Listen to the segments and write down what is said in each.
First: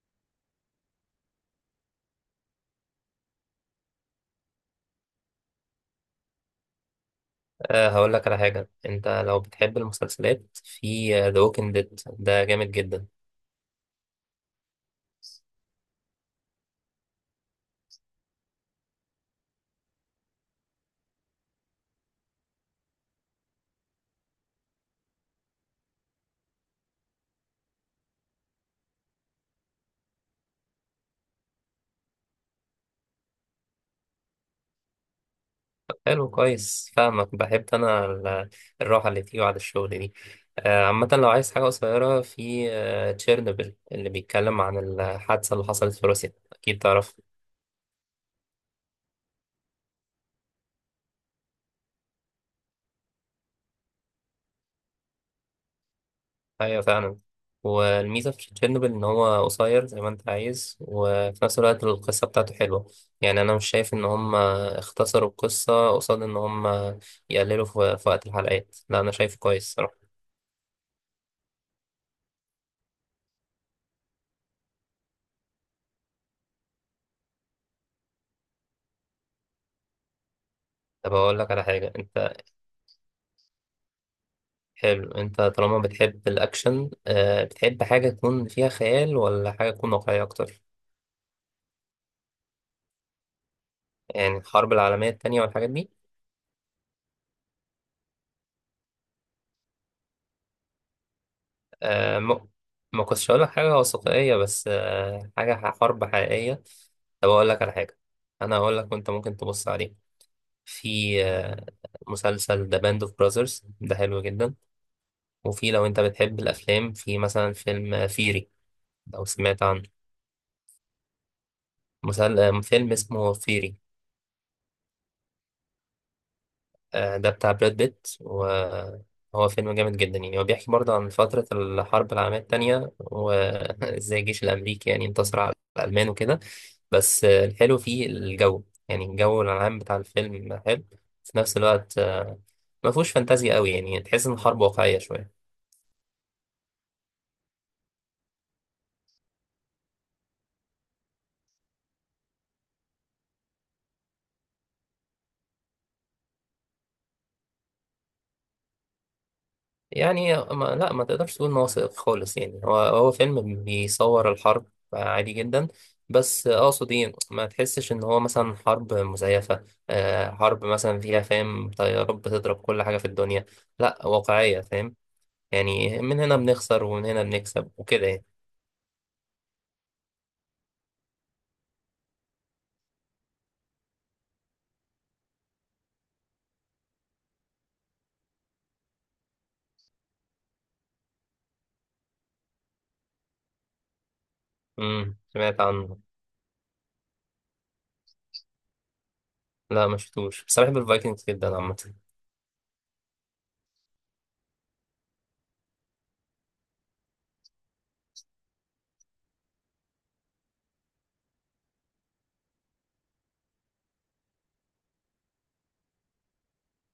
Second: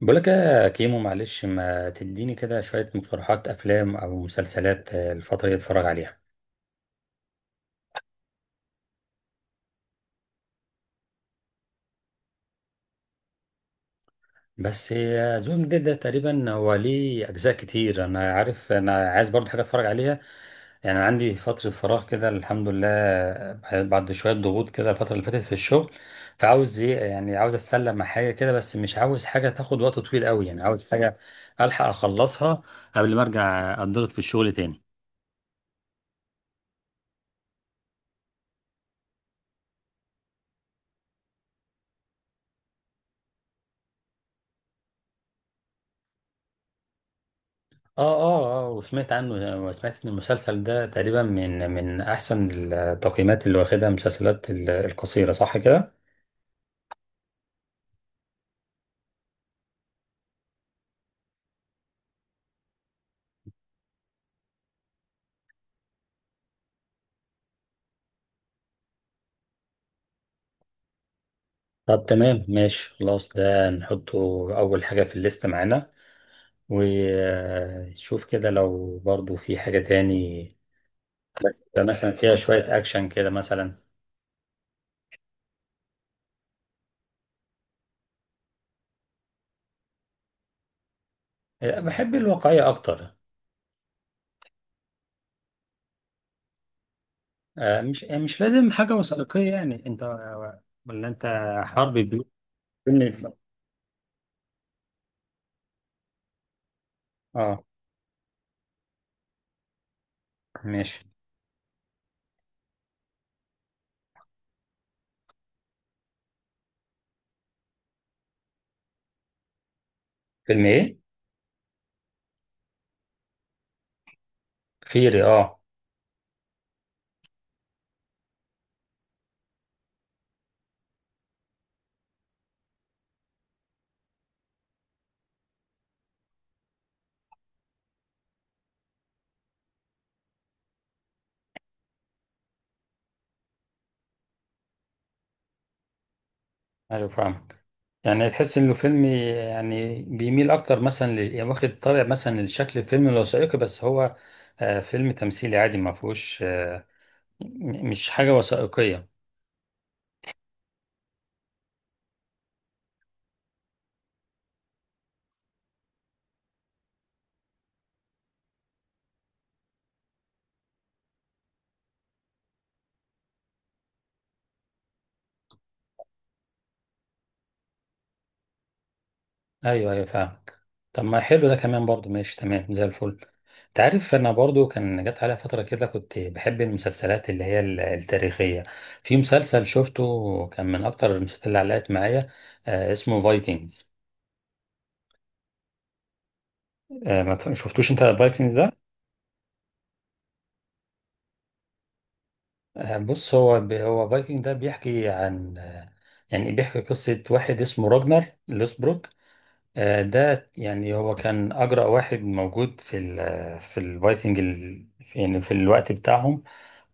بقولك يا كيمو، معلش، ما تديني كده شوية مقترحات أفلام أو مسلسلات، الفترة دي أتفرج عليها. هقول لك على حاجة. أنت لو بتحب المسلسلات، في ذا ووكينج ديد، ده جامد جدا. بس زون جديد ده تقريبا هو ليه أجزاء كتير. أنا عارف، أنا عايز برضه حاجة أتفرج عليها. يعني عندي فترة فراغ كده الحمد لله، بعد شوية ضغوط كده الفترة اللي فاتت في الشغل. فعاوز إيه؟ يعني عاوز أتسلى مع حاجة كده، بس مش عاوز حاجة تاخد وقت طويل قوي. يعني عاوز حاجة ألحق أخلصها قبل ما أرجع أتضغط في الشغل تاني. طب حلو، كويس، فاهمك. بحب أنا الراحة اللي فيه بعد الشغل دي. عامة لو عايز حاجة قصيرة، في تشيرنوبل، اللي بيتكلم عن الحادثة اللي حصلت في روسيا، أكيد تعرف. اه اه اه، وسمعت عنه، وسمعت ان المسلسل ده تقريبا من احسن التقييمات اللي واخدها المسلسلات القصيره، صح كده؟ ايوه فعلا. والميزه في تشيرنوبل ان هو قصير زي ما انت عايز، وفي نفس الوقت القصه بتاعته حلوه. يعني انا مش شايف ان هم اختصروا القصه قصاد ان هم يقللوا في وقت الحلقات، لا انا شايفه كويس صراحه. طب تمام ماشي خلاص، ده نحطه اول حاجه في الليست معانا. وشوف كده لو برضو في حاجه تاني، طب اقول لك بس على حاجه مثلا انت. فيها شويه اكشن كده مثلا. حلو، انت طالما بتحب الاكشن، بتحب حاجه تكون فيها خيال ولا حاجه تكون واقعيه اكتر؟ بحب الواقعيه اكتر. يعني الحرب العالميه التانية والحاجات دي. مش لازم حاجه وثائقيه، يعني انت، ولا انت، حرب آه. بيوت، ما فيلم. ما كنتش هقول لك حاجة وثائقية، بس حاجة حرب حقيقية. طب أقول اه، لك على حاجة. أنا هقول لك وأنت ممكن تبص عليه. ماشي. في مسلسل ذا باند أوف براذرز، ده حلو جدا. وفي لو أنت بتحب الأفلام، في مثلا فيلم فيري، لو سمعت عنه. فيلم ايه؟ مسل... آه، فيلم اسمه فيري. خيري؟ اه. آه، ده بتاع براد بيت، وهو فيلم جامد جدا. يعني هو بيحكي برضه عن فترة الحرب العالمية التانية، وازاي الجيش الأمريكي يعني انتصر على الألمان وكده. بس الحلو فيه الجو، يعني الجو العام بتاع الفيلم حلو. في نفس الوقت، ما فيهوش فانتازيا قوي، يعني تحس إن الحرب واقعية شوية. ايوه، فاهمك، يعني تحس انه فيلم، يعني بيميل اكتر مثلا يعني واخد طابع مثلا لشكل الفيلم الوثائقي، بس هو فيلم تمثيلي عادي، ما فيهوش مش حاجه وثائقيه. يعني ما تقدرش تقول إن هو وثائقي خالص. يعني هو فيلم بيصور الحرب عادي جدا. بس اقصد ايه، ما تحسش ان هو مثلا حرب مزيفة، آه، حرب مثلا فيها، فاهم، طيارات بتضرب كل حاجة في الدنيا. لا، واقعية، فاهم. يعني من هنا بنخسر ومن هنا بنكسب وكده يعني. ايوه، ايوه، فاهمك. طب ما حلو ده كمان برضو، ماشي تمام زي الفل. انت عارف، انا برضو كان جت عليا فتره كده كنت بحب المسلسلات اللي هي التاريخيه. في مسلسل شفته كان من اكتر المسلسلات اللي علقت معايا، اسمه فايكنجز. امم، سمعت عنه. ما شفتوش انت فايكنجز؟ لا ما شفتوش، بس أنا بحب الفايكنجز جدا عامة. بص، هو فايكنج ده بيحكي عن، يعني بيحكي قصة واحد اسمه راجنر لوسبروك. ده يعني هو كان أجرأ واحد موجود في الفايكنج يعني في الوقت بتاعهم.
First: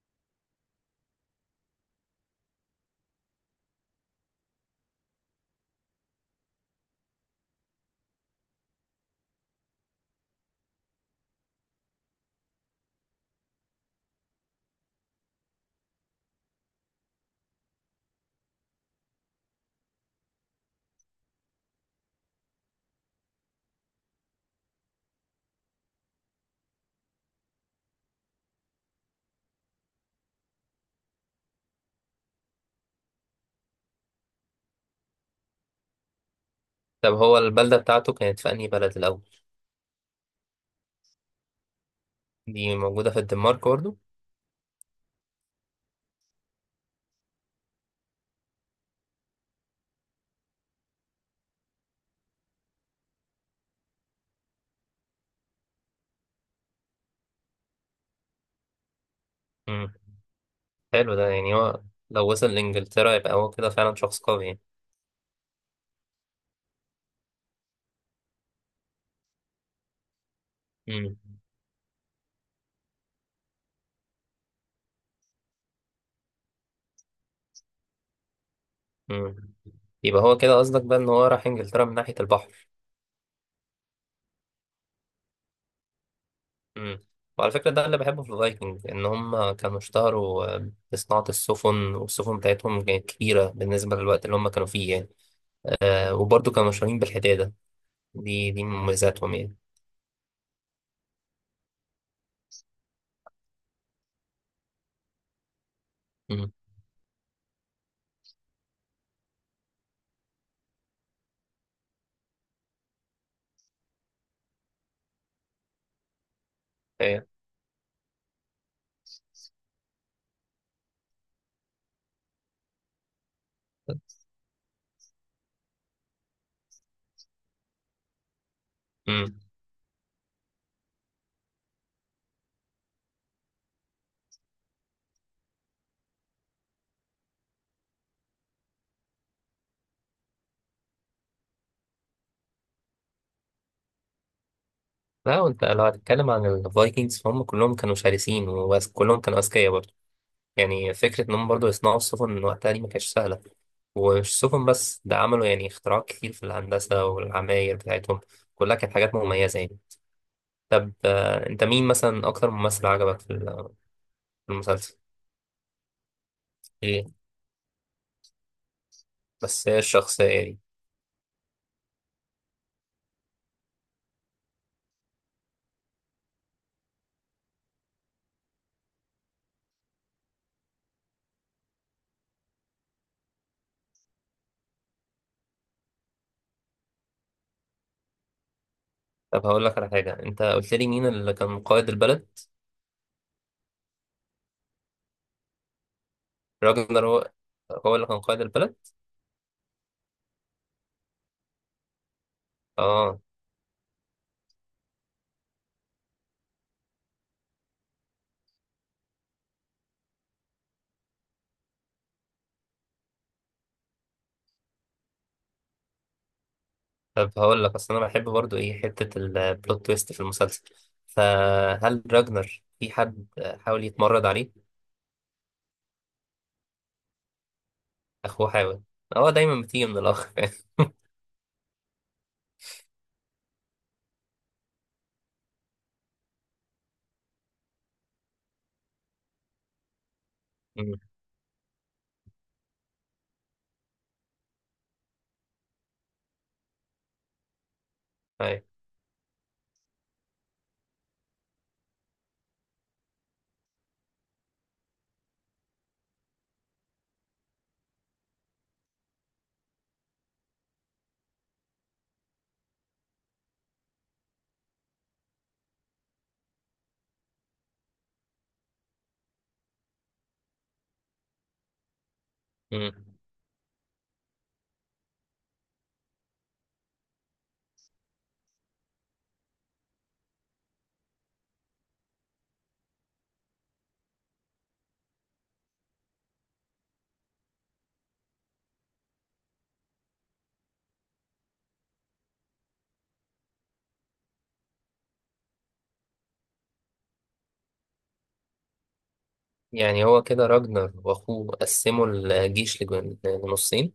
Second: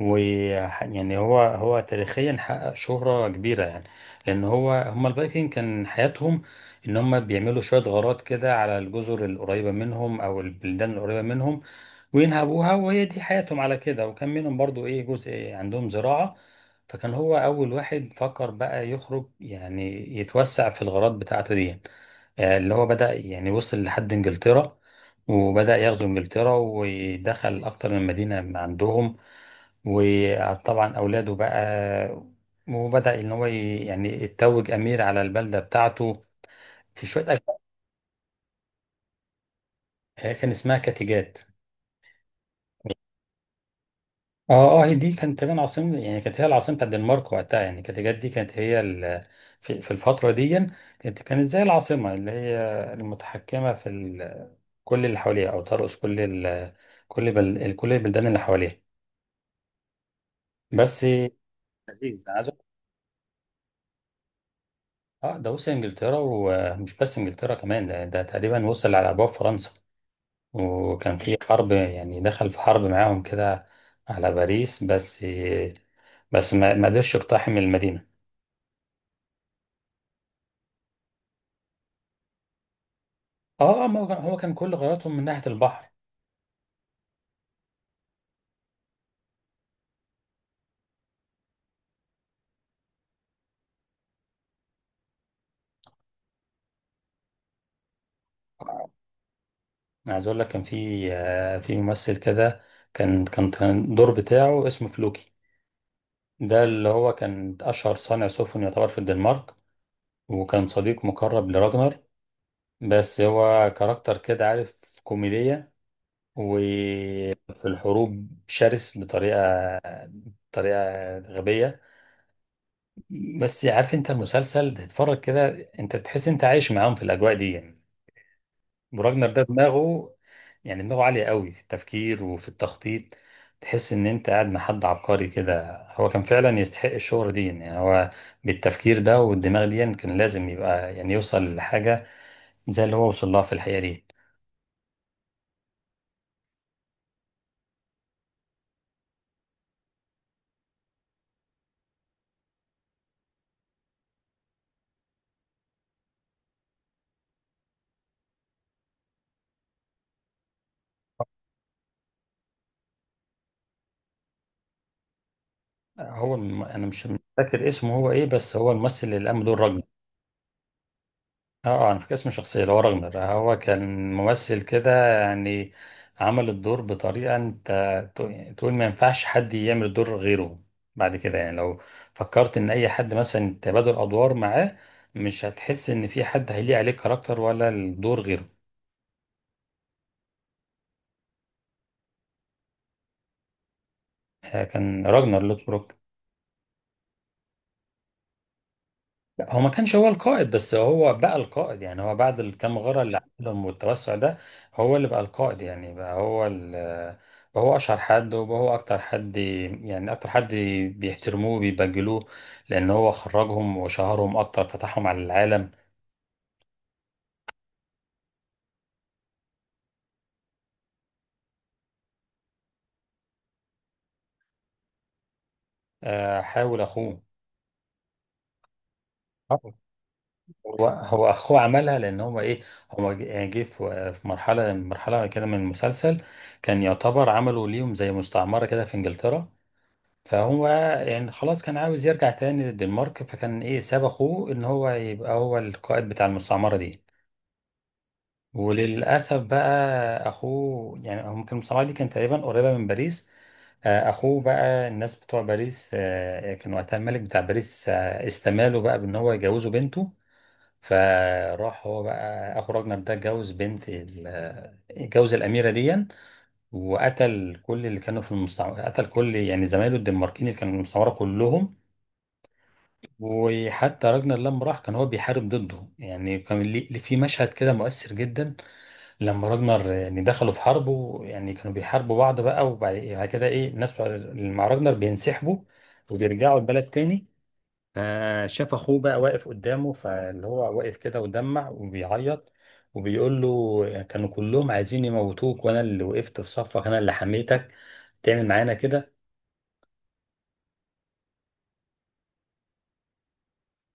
ويعني هو تاريخيا حقق شهرة كبيرة، يعني لأن هو هما الفايكنج كان حياتهم إن هما بيعملوا شوية غارات كده على الجزر القريبة منهم أو البلدان القريبة منهم وينهبوها، وهي دي حياتهم على كده، وكان منهم برضو جزء عندهم زراعة. فكان هو أول واحد فكر بقى يخرج، يعني يتوسع في الغارات بتاعته دي، يعني. اللي هو بدأ يعني وصل لحد إنجلترا، وبدأ يغزو إنجلترا ودخل أكتر من مدينة عندهم، وطبعا اولاده بقى وبدا ان هو يعني يتوج امير على البلده بتاعته، في طب شويه هو أجواء. البلدة بتاعته كانت في أنهي بلد الأول؟ هي كان اسمها كاتيجات. دي موجودة في الدنمارك برضه؟ اه، اه، هي دي كانت تقريبا عاصمة، يعني كانت هي العاصمة بتاعت الدنمارك وقتها، يعني كاتيجات دي كانت هي في الفترة دي، كانت زي العاصمة اللي هي المتحكمة في كل اللي حواليها، أو ترأس كل ال كل بل كل البلدان اللي حواليها. بس. حلو، ده يعني هو لذيذ، لو عايز. وصل لإنجلترا، يبقى هو كده فعلا شخص قوي يعني. اه، ده وصل انجلترا، ومش بس انجلترا، كمان ده تقريبا وصل على ابواب فرنسا، وكان في مم. حرب، يعني دخل في حرب معاهم كده على باريس. بس بس ما قدرش يقتحم المدينه. مم. يبقى هو كده قصدك بقى إن هو راح إنجلترا من ناحية البحر. اه، ما هو كان كل غرضهم من ناحيه البحر. مم. وعلى فكرة، ده اللي بحبه في الفايكنج، إن هم كانوا اشتهروا، بصناعة السفن، والسفن بتاعتهم كانت كبيرة بالنسبة للوقت اللي هم كانوا فيه يعني. آه، وبرضه كانوا مشهورين بالحدادة. دي من مميزاتهم يعني. أنا عايز اقول لك، كان في ممثل كده، كان الدور بتاعه اسمه فلوكي. مم. ده اللي هو كان اشهر صانع سفن يعتبر في الدنمارك، وكان صديق مقرب لراجنر. بس هو كاركتر كده، عارف، كوميديا، و إيه. في الحروب شرس بطريقه غبيه. بس عارف انت، المسلسل تتفرج كده انت تحس انت عايش معاهم في الاجواء دي، يعني. وراجنر مم. ده دماغه، يعني دماغه عاليه قوي في التفكير وفي التخطيط. تحس ان انت قاعد مع حد عبقري كده. هو كان فعلا يستحق الشهرة دي، يعني هو بالتفكير ده والدماغ دي يعني كان لازم يبقى، يعني يوصل لحاجه زي اللي هو وصل لها في الحقيقه دي. لا، وانت لو هتتكلم عن الفايكنجز، فهم كلهم كانوا شرسين وكلهم كانوا أذكياء برضه. يعني فكرة إنهم برضه يصنعوا السفن من وقتها دي، ما كانتش سهلة. ومش سفن بس، ده عملوا يعني اختراعات كتير في الهندسة والعماير بتاعتهم، كلها كانت حاجات مميزة يعني. طب، أنت مين مثلا أكتر ممثل عجبك في في المسلسل؟ هو انا إيه؟ مش فاكر اسمه هو ايه، بس هو الممثل اللي قام بدور بس هي راجنر. الشخصية دي. اه، انا فاكر اسم الشخصيه اللي هو راغنر. هو كان ممثل كده، يعني عمل الدور بطريقه، انت تقول ما ينفعش حد يعمل الدور غيره. بعد كده، يعني لو فكرت ان اي حد مثلا تبادل ادوار معاه، مش هتحس ان في حد هيليق عليه كاركتر ولا الدور غيره. طب هقول لك على حاجة، أنت قلت لي مين اللي كان قائد البلد؟ كان راجنر لوثبروك. راجنر هو هو اللي كان قائد البلد؟ لا، هو ما كانش هو القائد، بس هو بقى القائد. يعني هو بعد الكام غارة اللي آه. عملهم والتوسع ده، هو اللي بقى القائد. يعني بقى هو أشهر حد، وبقى هو أكتر حد بيحترموه، بيبجلوه، لأن هو خرجهم وشهرهم أكتر، فتحهم على العالم. طب هقول لك، أصل أنا بحب برضه إيه، حتة البلوت تويست في المسلسل. فهل راجنر في حد حاول يتمرد عليه؟ حاول أخوه. اخوه حاول. هو آه. دايما بتيجي من الاخ. هو أخوه عملها لأن هو هو جه في مرحلة كده من المسلسل، كان يعتبر عملوا ليهم زي مستعمرة كده في إنجلترا، فهو أمم. يعني خلاص كان عاوز يرجع تاني للدنمارك، فكان ساب اخوه ان هو يبقى هو القائد بتاع المستعمرة دي. أيوة. وللأسف بقى اخوه، يعني هو كان المستعمرة دي كانت تقريبا قريبة من باريس، اخوه بقى الناس بتوع باريس، يعني كان وقتها الملك بتاع باريس استماله بقى بان هو يجوزه بنته. فراح هو بقى اخو راجنر ده اتجوز بنت ال- آه، اتجوز الاميره دي، وقتل كل اللي كانوا في المستعمره، قتل كل يعني زمايله الدنماركيين اللي كانوا في المستعمره كلهم. أمم. وحتى راجنر لما راح كان هو بيحارب ضده، يعني في مشهد كده مؤثر جدا، لما راجنر يعني دخلوا في حرب، يعني كانوا بيحاربوا بعض بقى، وبعد يعني كده الناس بتوع اللي مع راجنر بينسحبوا وبيرجعوا البلد تاني. فشاف اخوه بقى واقف قدامه، فاللي هو واقف كده ودمع وبيعيط وبيقول له كانوا كلهم عايزين يموتوك، وانا اللي وقفت في صفك، انا اللي حميتك، تعمل معانا كده؟ يعني هو كده راجنر واخوه قسموا الجيش لنصين؟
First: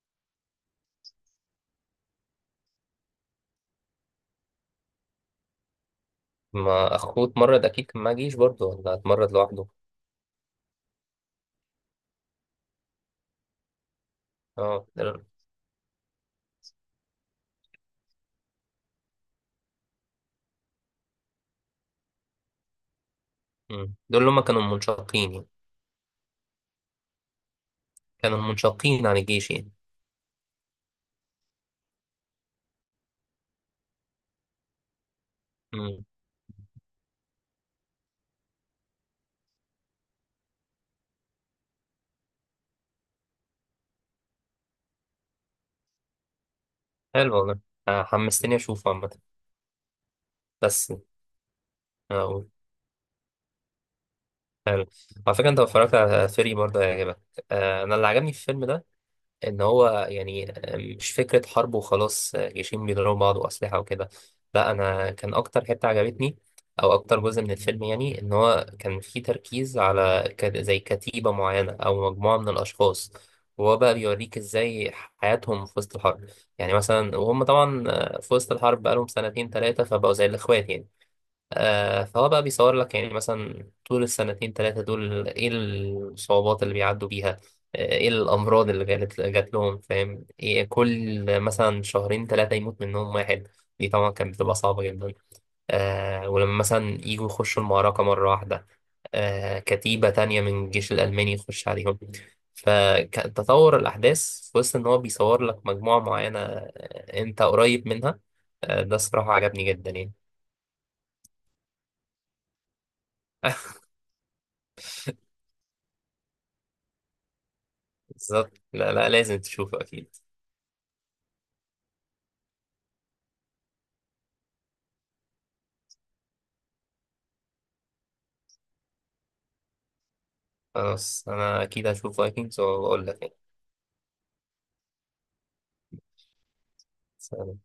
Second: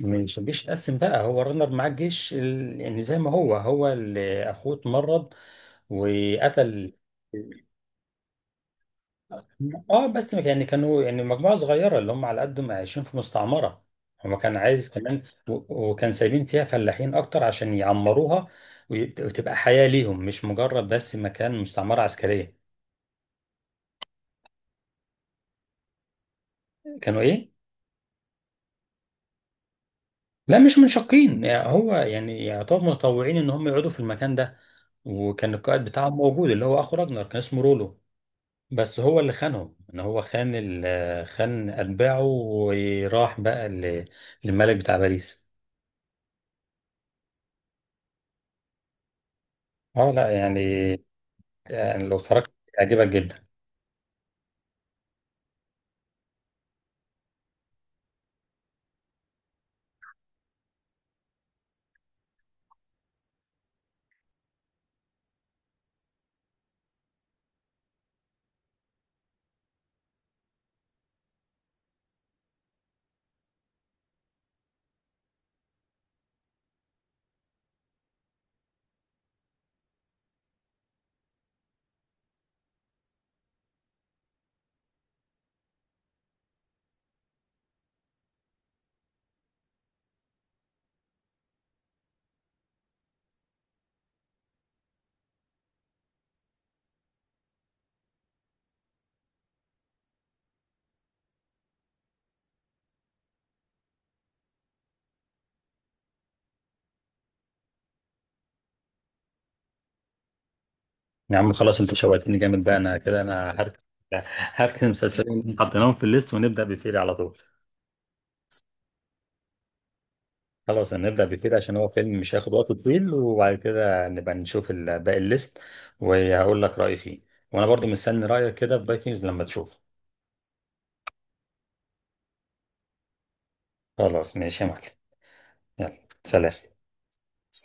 مش الجيش اتقسم، بقى هو رنر مع الجيش يعني زي ما هو اللي اخوه اتمرض وقتل. ما اخوه اتمرد، اكيد كان معاه جيش برضه، ولا اتمرد لوحده؟ اه، بس يعني كانوا يعني مجموعة صغيرة اللي هم على قدهم عايشين في مستعمرة، هو كان اه عايز كمان، دول. وكان سايبين فيها فلاحين اكتر عشان يعمروها، وتبقى حياة ليهم، مش مجرد بس مكان مستعمرة عسكرية. أمم. دول اللي هما كانوا منشقين يعني؟ كانوا ايه؟ كانوا منشقين عن الجيش يعني؟ لا، مش منشقين، يعني هو يعني يعتبر متطوعين ان هم يقعدوا في المكان ده، وكان القائد أمم. بتاعهم موجود اللي هو اخو راجنر، كان اسمه رولو. بس هو اللي خانهم، ان هو خان اتباعه وراح بقى للملك بتاع باريس. حلو والله. آه، حمستني اشوفه عامة. اه، لا يعني، بس يعني لو اقول، اتفرجت هيعجبك جدا. حلو. على فكرة انت لو اتفرجت على فيري برضه هيعجبك. آه، انا اللي عجبني في الفيلم ده، ان هو يعني مش فكره حرب وخلاص، آه، جيشين بيضربوا بعض واسلحه وكده. لا، انا كان اكتر حته عجبتني، او اكتر جزء من الفيلم، يعني ان هو كان فيه تركيز على زي كتيبه معينه او مجموعه من الاشخاص، وهو بقى بيوريك ازاي حياتهم في وسط الحرب. يعني مثلا، وهم طبعا في وسط الحرب بقالهم 2 3 سنين، فبقوا زي الاخوات يعني. آه، فهو بقى بيصور لك يعني مثلا طول ال2 3 دول، ايه الصعوبات اللي بيعدوا بيها، آه، ايه الأمراض اللي جات لهم، فاهم، إيه كل مثلا 2 3 شهور يموت منهم واحد. دي طبعا كانت بتبقى صعبة جدا. آه، ولما مثلا يجوا يخشوا المعركة مرة واحدة، آه، كتيبة تانية من الجيش الألماني يخش عليهم. فتطور الأحداث في وسط إن هو بيصور لك مجموعة معينة، آه، أنت قريب منها. آه، ده الصراحة عجبني جدا يعني. يا عم، خلاص، انت شوقتني جامد، بقى انا كده انا هركن. هركن المسلسلين، حطيناهم في الليست، ونبدا بفيري على طول. بالظبط، لا لا، لازم تشوفه أكيد. خلاص، هنبدا بفيري عشان هو فيلم مش هياخد وقت طويل، وبعد كده نبقى نشوف باقي الليست، وهقول لك رايي فيه، وانا برضو مستني رايك كده في فايكنجز لما تشوفه. خلاص أنا أكيد هشوف فايكنجز وأقول لك. خلاص، ماشي يا معلم. يلا. سلام. يعني